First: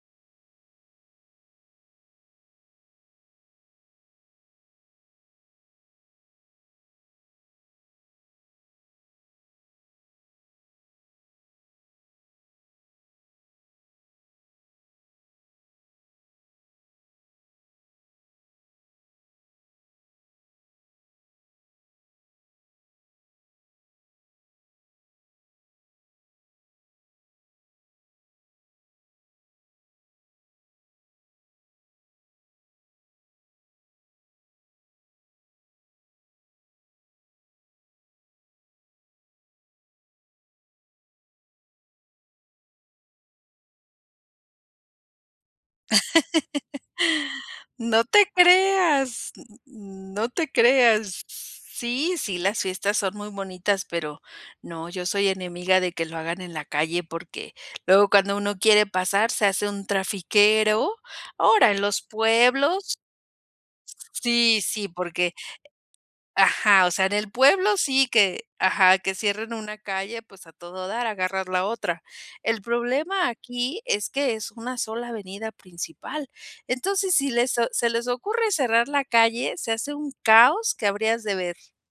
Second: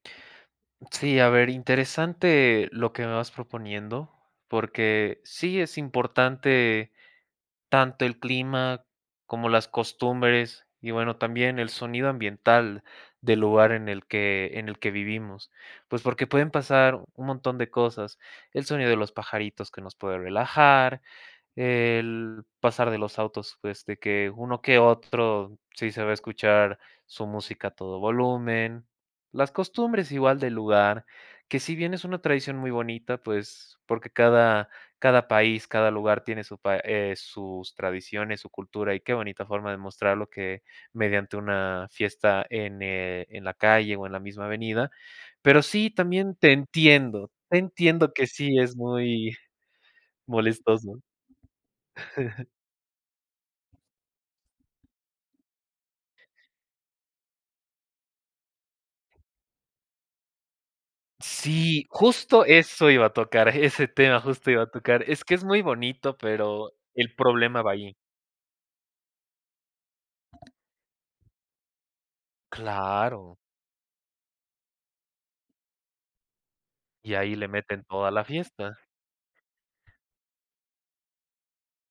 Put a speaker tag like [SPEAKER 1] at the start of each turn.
[SPEAKER 1] Sí, a ver, interesante lo que me vas proponiendo, porque sí es importante, tanto el clima, como las costumbres y, bueno, también el sonido ambiental, del lugar en el que en el que vivimos. Pues, porque pueden pasar un montón de cosas. El sonido de los pajaritos que nos puede relajar, el pasar de los autos, pues, de que uno que otro, sí se va a escuchar su música a todo volumen. Las costumbres igual, del lugar, que si bien es una tradición muy bonita, pues Porque cada cada país, cada lugar tiene su pa eh, sus tradiciones, su cultura y qué bonita forma de mostrarlo que mediante una fiesta en, eh, en la calle o en la misma avenida. Pero sí, también te entiendo, te
[SPEAKER 2] No
[SPEAKER 1] entiendo
[SPEAKER 2] te
[SPEAKER 1] que sí es
[SPEAKER 2] creas,
[SPEAKER 1] muy
[SPEAKER 2] n no te
[SPEAKER 1] molestoso.
[SPEAKER 2] creas. Sí, sí, las fiestas son muy bonitas, pero no, yo soy enemiga de que lo hagan en la calle, porque, luego, cuando uno quiere pasar, se hace un trafiquero. Ahora, en
[SPEAKER 1] Sí,
[SPEAKER 2] los
[SPEAKER 1] justo, eso
[SPEAKER 2] pueblos
[SPEAKER 1] iba a tocar, ese tema, justo,
[SPEAKER 2] Sí,
[SPEAKER 1] iba a
[SPEAKER 2] sí,
[SPEAKER 1] tocar. Es
[SPEAKER 2] porque
[SPEAKER 1] que es muy bonito, pero
[SPEAKER 2] Ajá, o sea,
[SPEAKER 1] el
[SPEAKER 2] en el
[SPEAKER 1] problema va
[SPEAKER 2] pueblo
[SPEAKER 1] ahí.
[SPEAKER 2] sí que ajá, que cierren una calle, pues, a todo dar, agarras la otra. El problema
[SPEAKER 1] Claro.
[SPEAKER 2] aquí, es que es una sola avenida principal, entonces,
[SPEAKER 1] Y
[SPEAKER 2] si
[SPEAKER 1] ahí le
[SPEAKER 2] les a
[SPEAKER 1] meten
[SPEAKER 2] se les
[SPEAKER 1] toda la
[SPEAKER 2] ocurre
[SPEAKER 1] fiesta.
[SPEAKER 2] cerrar la calle, se hace un caos, que habrías de ver.